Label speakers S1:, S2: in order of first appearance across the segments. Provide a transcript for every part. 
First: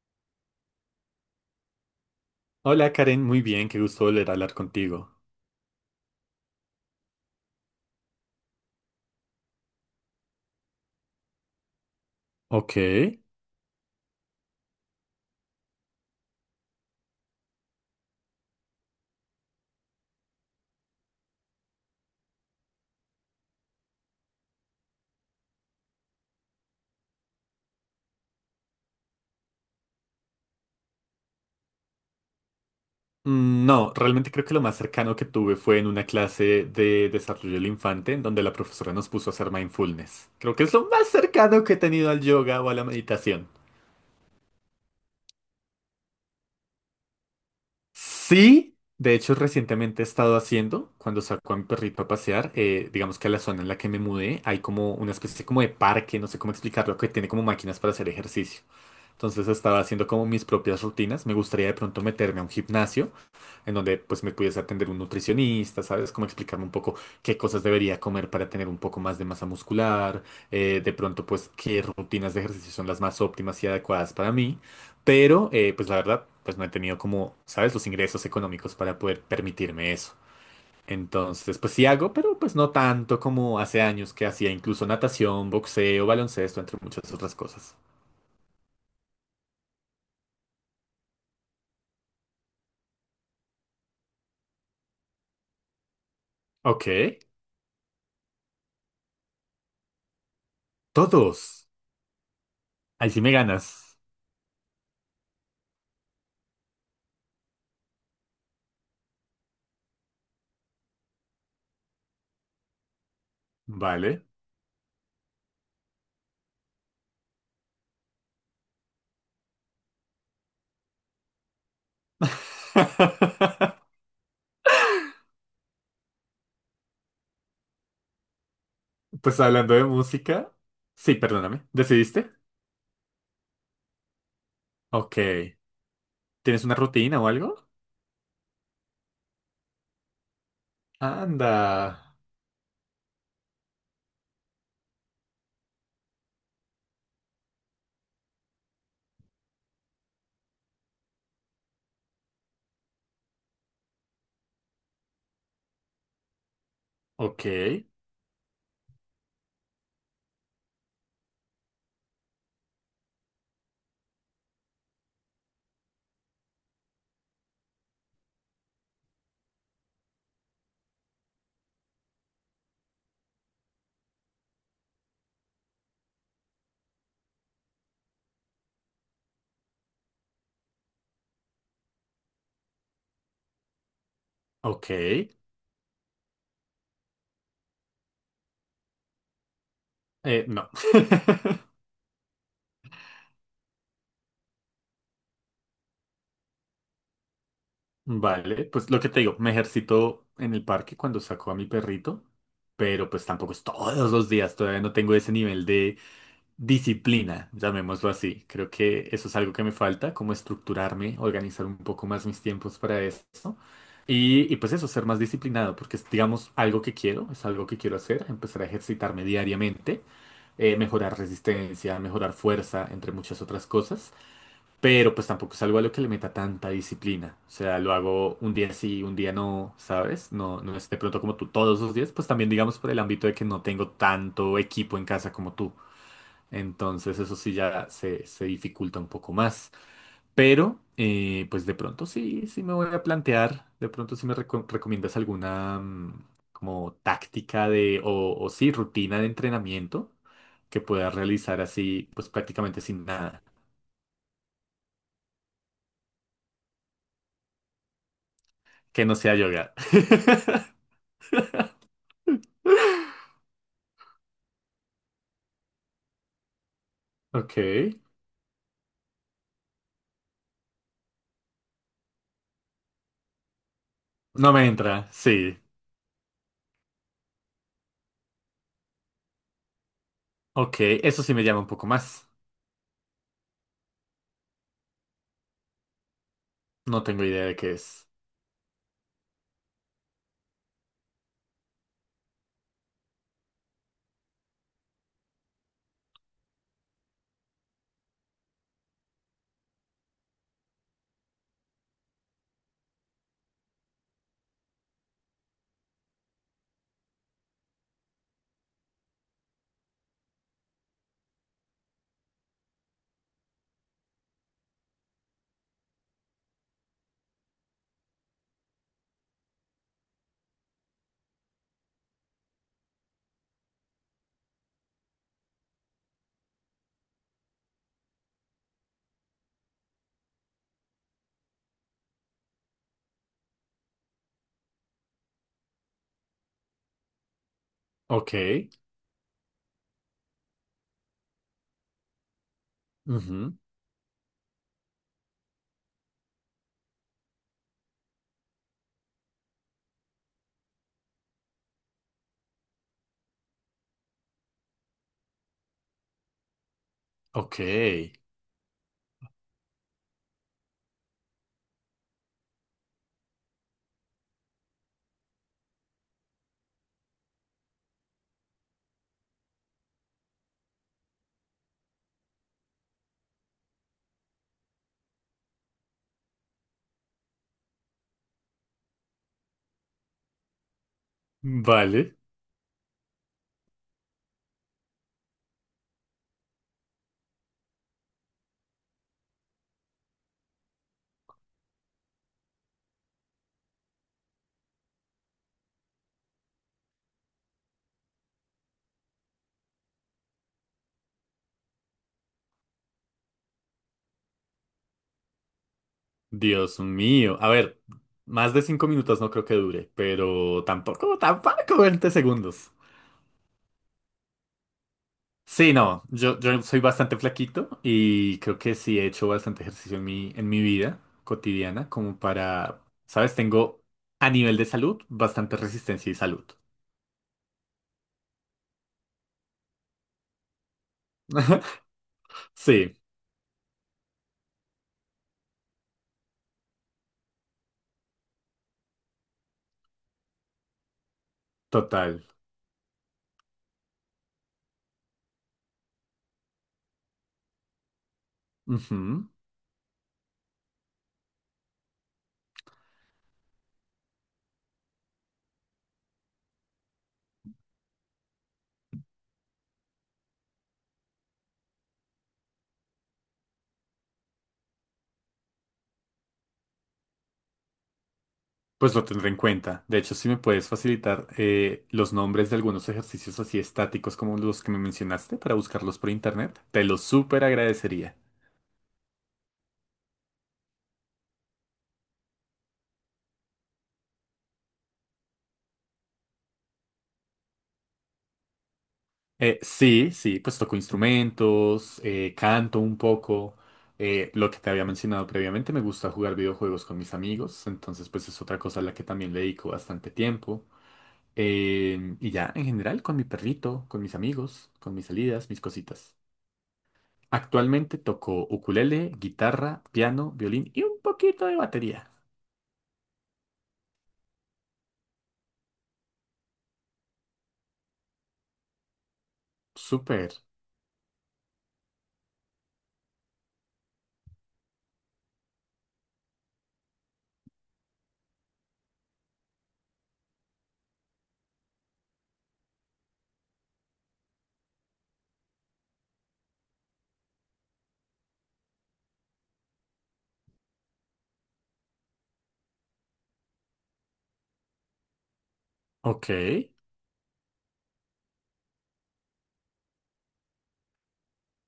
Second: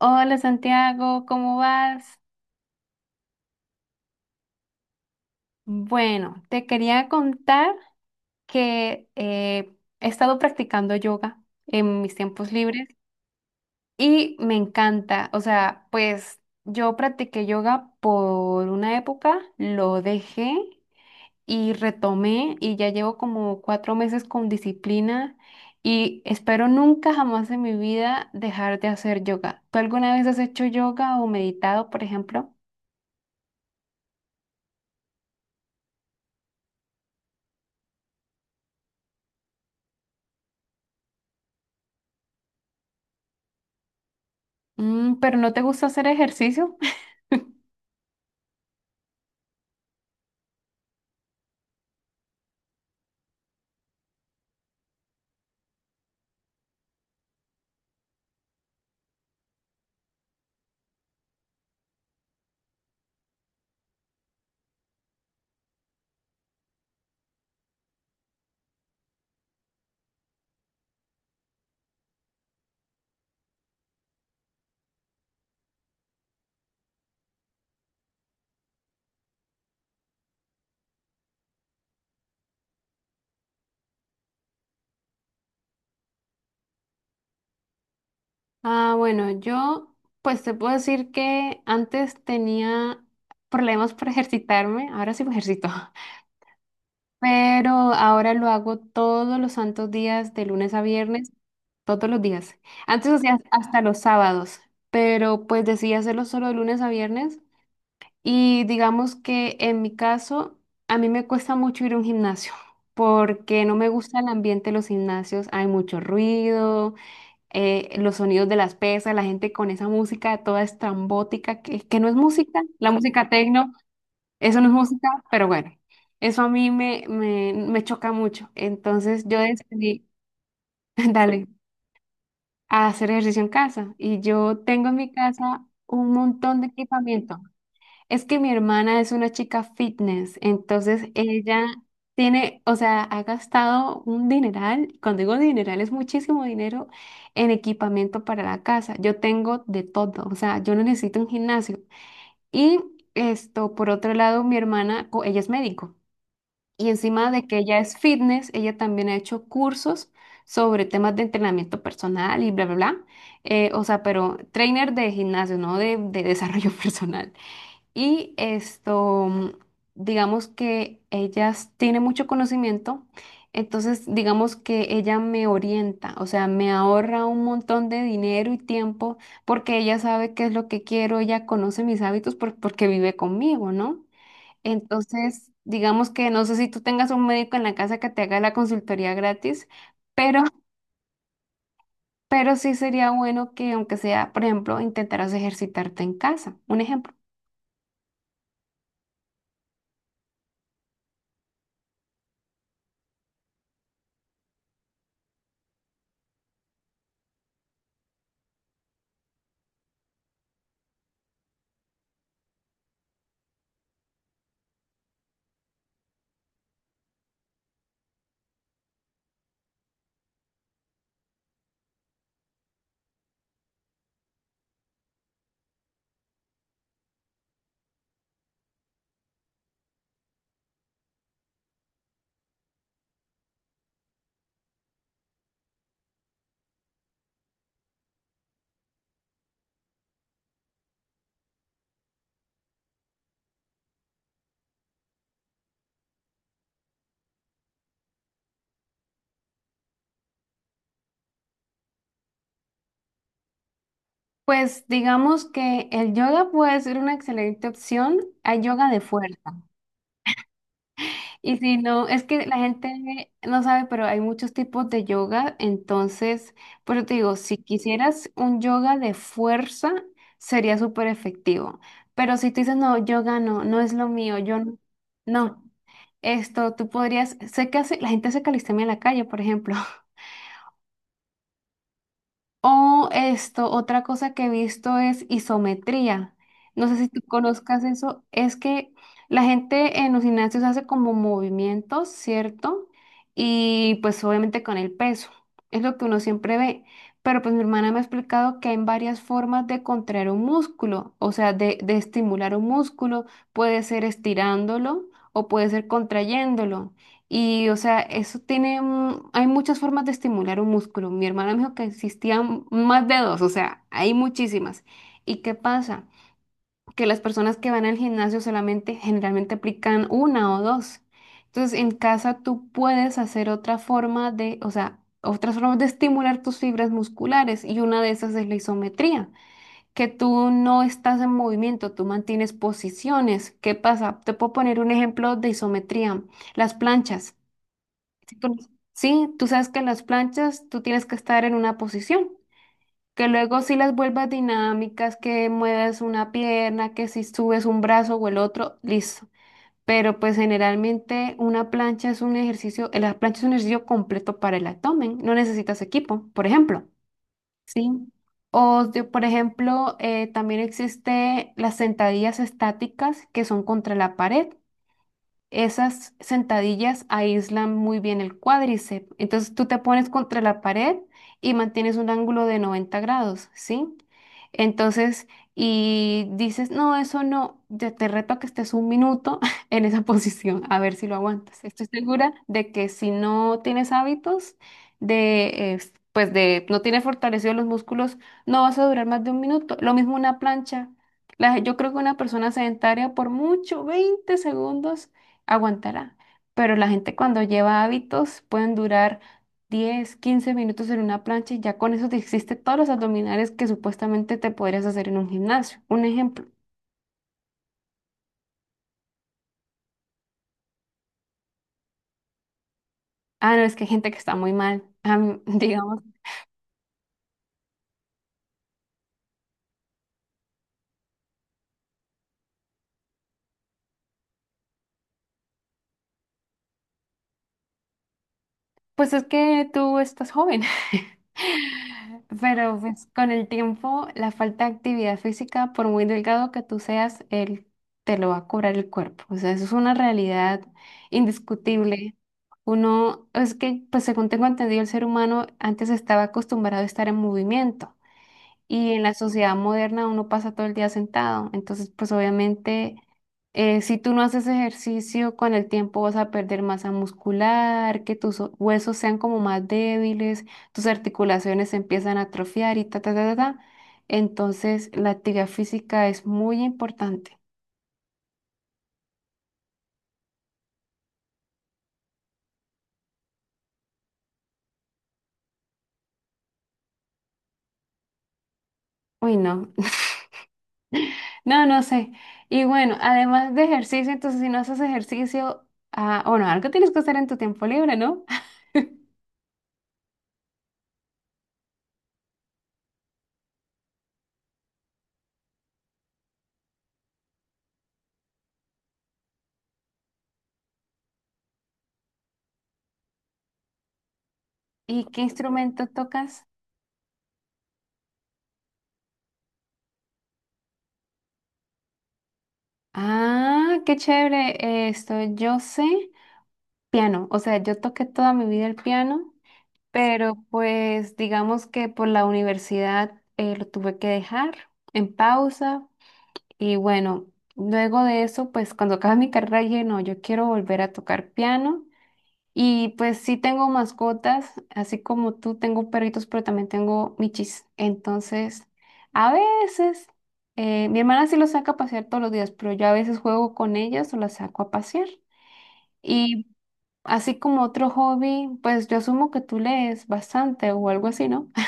S1: Hola Santiago, ¿cómo vas?
S2: Hola Karen, muy bien, qué gusto volver a hablar contigo.
S1: Bueno, te quería contar que he estado practicando yoga en mis tiempos
S2: Ok.
S1: libres y me encanta. O sea, pues yo practiqué yoga por una época, lo dejé y retomé y ya llevo como 4 meses con disciplina y espero nunca jamás en mi vida dejar de hacer yoga. ¿Tú alguna vez has hecho yoga o meditado, por ejemplo?
S2: Mm, no, realmente creo que lo más cercano que tuve fue en una clase de desarrollo del infante, en donde la profesora nos puso a hacer mindfulness. Creo que es lo más cercano que he tenido al yoga o a la meditación.
S1: Pero ¿no te gusta hacer ejercicio?
S2: Sí, de hecho recientemente he estado haciendo, cuando saco a mi perrito a pasear, digamos que a la zona en la que me mudé, hay como una especie como de parque, no sé cómo explicarlo, que tiene como máquinas para hacer ejercicio. Entonces estaba haciendo como mis propias rutinas, me gustaría de pronto meterme a un gimnasio en donde pues me pudiese atender un nutricionista, ¿sabes? Como explicarme un poco qué cosas debería comer para tener un poco más de masa muscular, de pronto pues qué rutinas de ejercicio son las más óptimas y adecuadas para mí, pero pues la verdad pues no he tenido como, ¿sabes? Los ingresos económicos para poder permitirme eso. Entonces, pues sí hago, pero pues no tanto como hace años que hacía incluso natación, boxeo, baloncesto, entre muchas otras cosas.
S1: Ah, bueno, yo pues te puedo decir que antes tenía problemas para ejercitarme, ahora sí me ejercito,
S2: Ok,
S1: pero ahora lo hago todos los santos días, de lunes a viernes,
S2: todos.
S1: todos los días.
S2: Ahí
S1: Antes
S2: sí me
S1: hacía hasta los
S2: ganas.
S1: sábados, pero pues decidí hacerlo solo de lunes a viernes y digamos que en mi caso a mí me cuesta mucho ir a un gimnasio porque no me gusta
S2: Vale.
S1: el ambiente de los gimnasios, hay mucho ruido. Los sonidos de las pesas, la gente con esa música toda estrambótica, que no es música, la música tecno, eso no es música, pero bueno, eso a mí me choca mucho. Entonces yo
S2: Pues hablando de
S1: decidí,
S2: música. Sí,
S1: dale,
S2: perdóname. ¿Decidiste?
S1: a hacer ejercicio en casa. Y yo tengo en mi
S2: Ok.
S1: casa un montón
S2: ¿Tienes
S1: de
S2: una rutina o
S1: equipamiento.
S2: algo?
S1: Es que mi hermana es una chica fitness, entonces
S2: Anda.
S1: ella tiene, o sea, ha gastado un dineral, cuando digo dineral es muchísimo dinero en equipamiento para la casa. Yo tengo de todo, o sea, yo no necesito un gimnasio. Y esto, por otro lado, mi hermana, ella es médico y encima de
S2: Ok.
S1: que ella es fitness, ella también ha hecho cursos sobre temas de entrenamiento personal y bla, bla, bla. O sea, pero trainer de gimnasio, no de desarrollo personal. Y esto, digamos que ella tiene mucho conocimiento, entonces digamos que ella me orienta, o sea, me ahorra un montón de dinero y tiempo porque ella sabe qué es lo que quiero, ella conoce mis hábitos porque vive conmigo, ¿no?
S2: Ok.
S1: Entonces, digamos que no sé si tú tengas un médico en la casa que te haga la consultoría gratis, pero,
S2: No.
S1: pero sí sería bueno que aunque sea, por ejemplo, intentaras ejercitarte en casa, un ejemplo.
S2: Vale, pues lo que te digo, me ejercito en el parque cuando saco a mi perrito, pero pues tampoco es todos los días, todavía no tengo ese nivel de disciplina, llamémoslo así. Creo que eso es algo que me falta, como estructurarme, organizar un poco más mis tiempos para eso. Y pues eso, ser más disciplinado, porque es, digamos, algo que quiero, es algo que quiero hacer, empezar a ejercitarme diariamente, mejorar resistencia, mejorar fuerza, entre muchas otras cosas, pero pues tampoco es algo a lo que le meta tanta disciplina, o sea, lo hago un día sí, un día no, ¿sabes? No, no es de pronto como tú todos los días, pues también digamos por el ámbito de que no tengo tanto equipo en casa como tú. Entonces eso sí ya se dificulta un poco más. Pero pues de pronto sí me voy a plantear, de pronto sí me recomiendas alguna como táctica de o sí, rutina de entrenamiento que puedas realizar así pues prácticamente sin nada,
S1: Pues digamos que el yoga puede ser una excelente opción. Hay yoga de
S2: que no sea
S1: fuerza.
S2: yoga.
S1: Y si no, es que la gente no sabe, pero hay muchos tipos de yoga. Entonces, por eso te digo,
S2: Ok,
S1: si quisieras un yoga de fuerza, sería súper efectivo. Pero si tú dices, no, yoga no, no es lo mío,
S2: no
S1: yo
S2: me
S1: no.
S2: entra, sí.
S1: No, esto tú podrías, sé que hace, la gente hace calistenia en la calle, por ejemplo.
S2: Ok, eso sí me llama un poco más.
S1: O esto, otra cosa que he visto es isometría. No sé
S2: No
S1: si tú
S2: tengo idea de qué
S1: conozcas
S2: es.
S1: eso. Es que la gente en los gimnasios hace como movimientos, ¿cierto? Y pues obviamente con el peso. Es lo que uno siempre ve. Pero pues mi hermana me ha explicado que hay varias formas de contraer un músculo, o sea, de estimular un músculo. Puede ser estirándolo o puede ser contrayéndolo. Y, o sea, eso tiene, hay muchas formas de estimular un músculo. Mi hermana me dijo que existían más de dos, o sea, hay muchísimas. ¿Y qué pasa? Que las personas que van al gimnasio solamente generalmente aplican una o dos. Entonces, en casa tú puedes hacer otra forma de, o sea, otras formas de estimular tus fibras musculares y una de esas es la isometría, que tú no estás en movimiento, tú mantienes posiciones. ¿Qué pasa? Te puedo poner un ejemplo de isometría, las planchas.
S2: Ok,
S1: Sí, sí, tú sabes que en las planchas tú tienes que estar en una posición, que
S2: ujú,
S1: luego si las vuelvas dinámicas, que mueves una pierna, que si subes un brazo o el otro, listo. Pero pues generalmente una plancha es un ejercicio, la plancha es un ejercicio completo para el abdomen, no necesitas equipo, por ejemplo,
S2: ok,
S1: ¿sí? O por ejemplo, también existe las sentadillas estáticas que son contra la pared. Esas sentadillas aíslan muy bien el cuádriceps. Entonces tú te pones contra la pared y mantienes un ángulo de 90 grados, ¿sí? Entonces, y dices, no, eso no, yo te reto a que estés 1 minuto en esa posición, a ver si lo aguantas. Estoy
S2: vale.
S1: segura de que si no tienes hábitos de, pues de, no tienes fortalecido los músculos, no vas a durar más de 1 minuto. Lo mismo una plancha. Yo creo que una persona sedentaria por mucho, 20 segundos aguantará. Pero la gente cuando lleva hábitos pueden durar 10, 15 minutos en una plancha y ya con eso te hiciste todos los abdominales que supuestamente te podrías hacer en un gimnasio. Un ejemplo.
S2: Dios mío. A ver, más de 5 minutos no creo que dure, pero tampoco, tampoco 20 segundos.
S1: Ah, no, es que hay gente que está muy mal.
S2: Sí,
S1: Digamos.
S2: no, yo soy bastante flaquito y creo que sí he hecho bastante ejercicio en en mi vida cotidiana, como para, ¿sabes? Tengo a nivel de salud bastante resistencia y salud.
S1: Pues es que tú estás joven, pero
S2: Sí,
S1: pues con el tiempo la falta de actividad física, por muy delgado que tú seas, él te lo va a cobrar el cuerpo. O sea, eso es una realidad indiscutible.
S2: total.
S1: Uno, es que, pues según tengo entendido, el ser humano antes estaba acostumbrado a estar en movimiento. Y en la
S2: Ujú.
S1: sociedad moderna uno pasa todo el día sentado. Entonces, pues obviamente, si tú no haces ejercicio, con el tiempo vas a perder masa muscular, que tus huesos sean como más débiles, tus articulaciones se empiezan a atrofiar y ta, ta, ta, ta, ta. Entonces, la actividad física es muy importante.
S2: Pues lo tendré en cuenta. De hecho, si me puedes facilitar los nombres de algunos ejercicios así estáticos como los que me mencionaste para buscarlos por internet, te los súper agradecería.
S1: Uy, no. No, no sé. Y bueno, además de ejercicio, entonces si no haces ejercicio, ah, bueno, algo tienes que hacer en tu tiempo libre, ¿no?
S2: Sí, sí, pues toco instrumentos, canto un poco. Lo que te había mencionado previamente, me gusta jugar videojuegos con mis amigos, entonces pues es otra cosa a la que también le dedico bastante tiempo. Y ya, en general, con mi perrito, con mis amigos, con mis
S1: ¿Y qué
S2: salidas, mis
S1: instrumento
S2: cositas.
S1: tocas?
S2: Actualmente toco ukulele, guitarra, piano, violín y un poquito de batería.
S1: Ah, qué chévere. Esto, yo sé piano, o sea, yo toqué toda mi vida el piano,
S2: Súper.
S1: pero pues digamos que por la universidad lo tuve que dejar en pausa y bueno, luego de eso, pues cuando acabé mi carrera dije, no, yo quiero volver a tocar piano y pues sí tengo mascotas, así como tú tengo perritos, pero también tengo michis. Entonces, a veces, mi hermana sí los saca a pasear todos los días, pero yo a veces juego con ellas o las saco a pasear.
S2: Ok.
S1: Y así como otro hobby, pues yo asumo que tú lees bastante o algo así, ¿no?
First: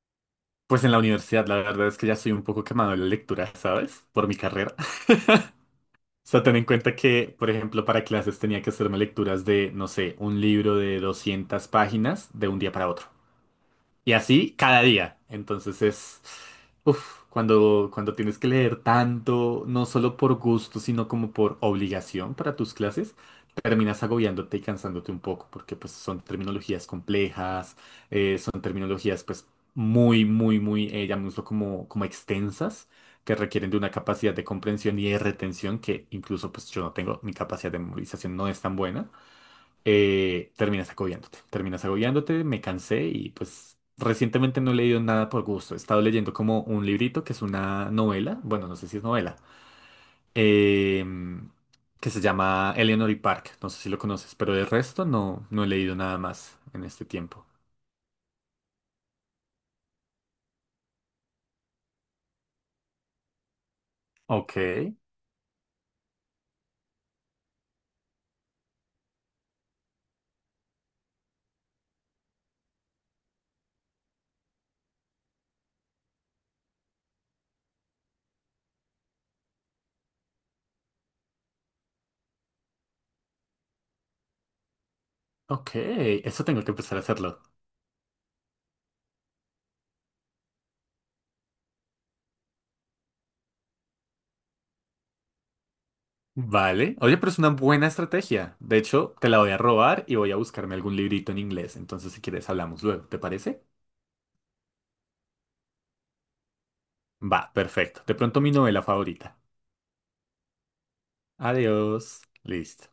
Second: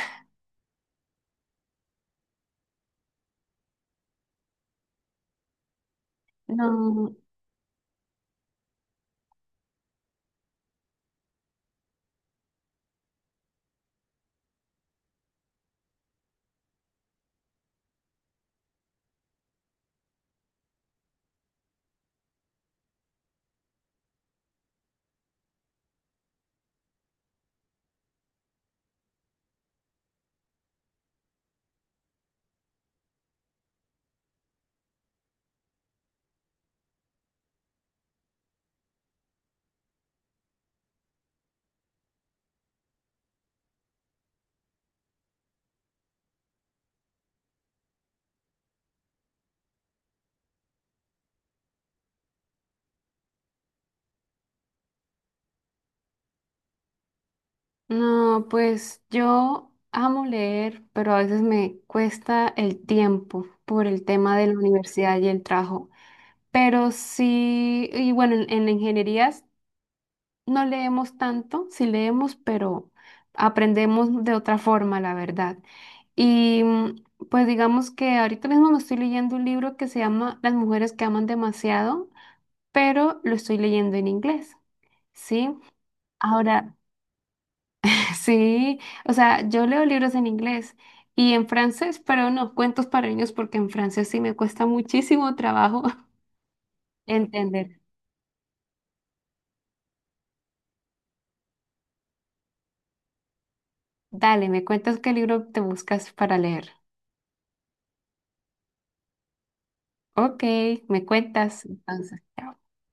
S2: Pues en la universidad la verdad es que ya soy un poco quemado de la lectura, ¿sabes? Por mi carrera. O sea, ten en cuenta
S1: No,
S2: que, por ejemplo, para clases tenía que hacerme lecturas de, no sé, un libro de 200 páginas de un día para otro. Y así cada día. Entonces es, uf, cuando tienes que leer tanto, no solo por gusto, sino como por obligación para tus clases, terminas agobiándote y cansándote un poco, porque pues son terminologías complejas, son terminologías pues muy, llamémoslo como, como extensas, que requieren de una capacidad de comprensión y de retención que incluso pues yo no tengo, mi capacidad de memorización no es tan buena terminas agobiándote. Terminas agobiándote, me cansé y pues recientemente no he leído nada por gusto. He estado leyendo como un librito que es una novela, bueno, no sé si es novela, em, que se llama Eleanor y Park. No sé si lo conoces, pero de resto no, no he leído nada más en este tiempo.
S1: no, pues yo amo leer, pero a veces me cuesta el tiempo por el tema de la
S2: Ok,
S1: universidad y el trabajo. Pero sí, y bueno, en ingenierías no leemos tanto, sí leemos, pero aprendemos de otra forma, la verdad. Y pues digamos que ahorita mismo me estoy leyendo un libro que se llama Las mujeres que aman demasiado, pero lo estoy leyendo en inglés, ¿sí?
S2: ok, eso tengo que
S1: Ahora,
S2: empezar a hacerlo.
S1: sí, o sea, yo leo libros en inglés y en francés, pero no, cuentos para niños porque en francés sí me cuesta muchísimo trabajo
S2: Vale. Oye, pero es una
S1: entender.
S2: buena estrategia. De hecho, te la voy a robar y voy a buscarme algún librito en inglés. Entonces, si quieres, hablamos luego. ¿Te parece?
S1: Dale, me cuentas qué libro te buscas para leer.
S2: Va, perfecto. De pronto mi novela favorita.
S1: Ok, me cuentas. Entonces,
S2: Adiós.
S1: chao.
S2: Listo.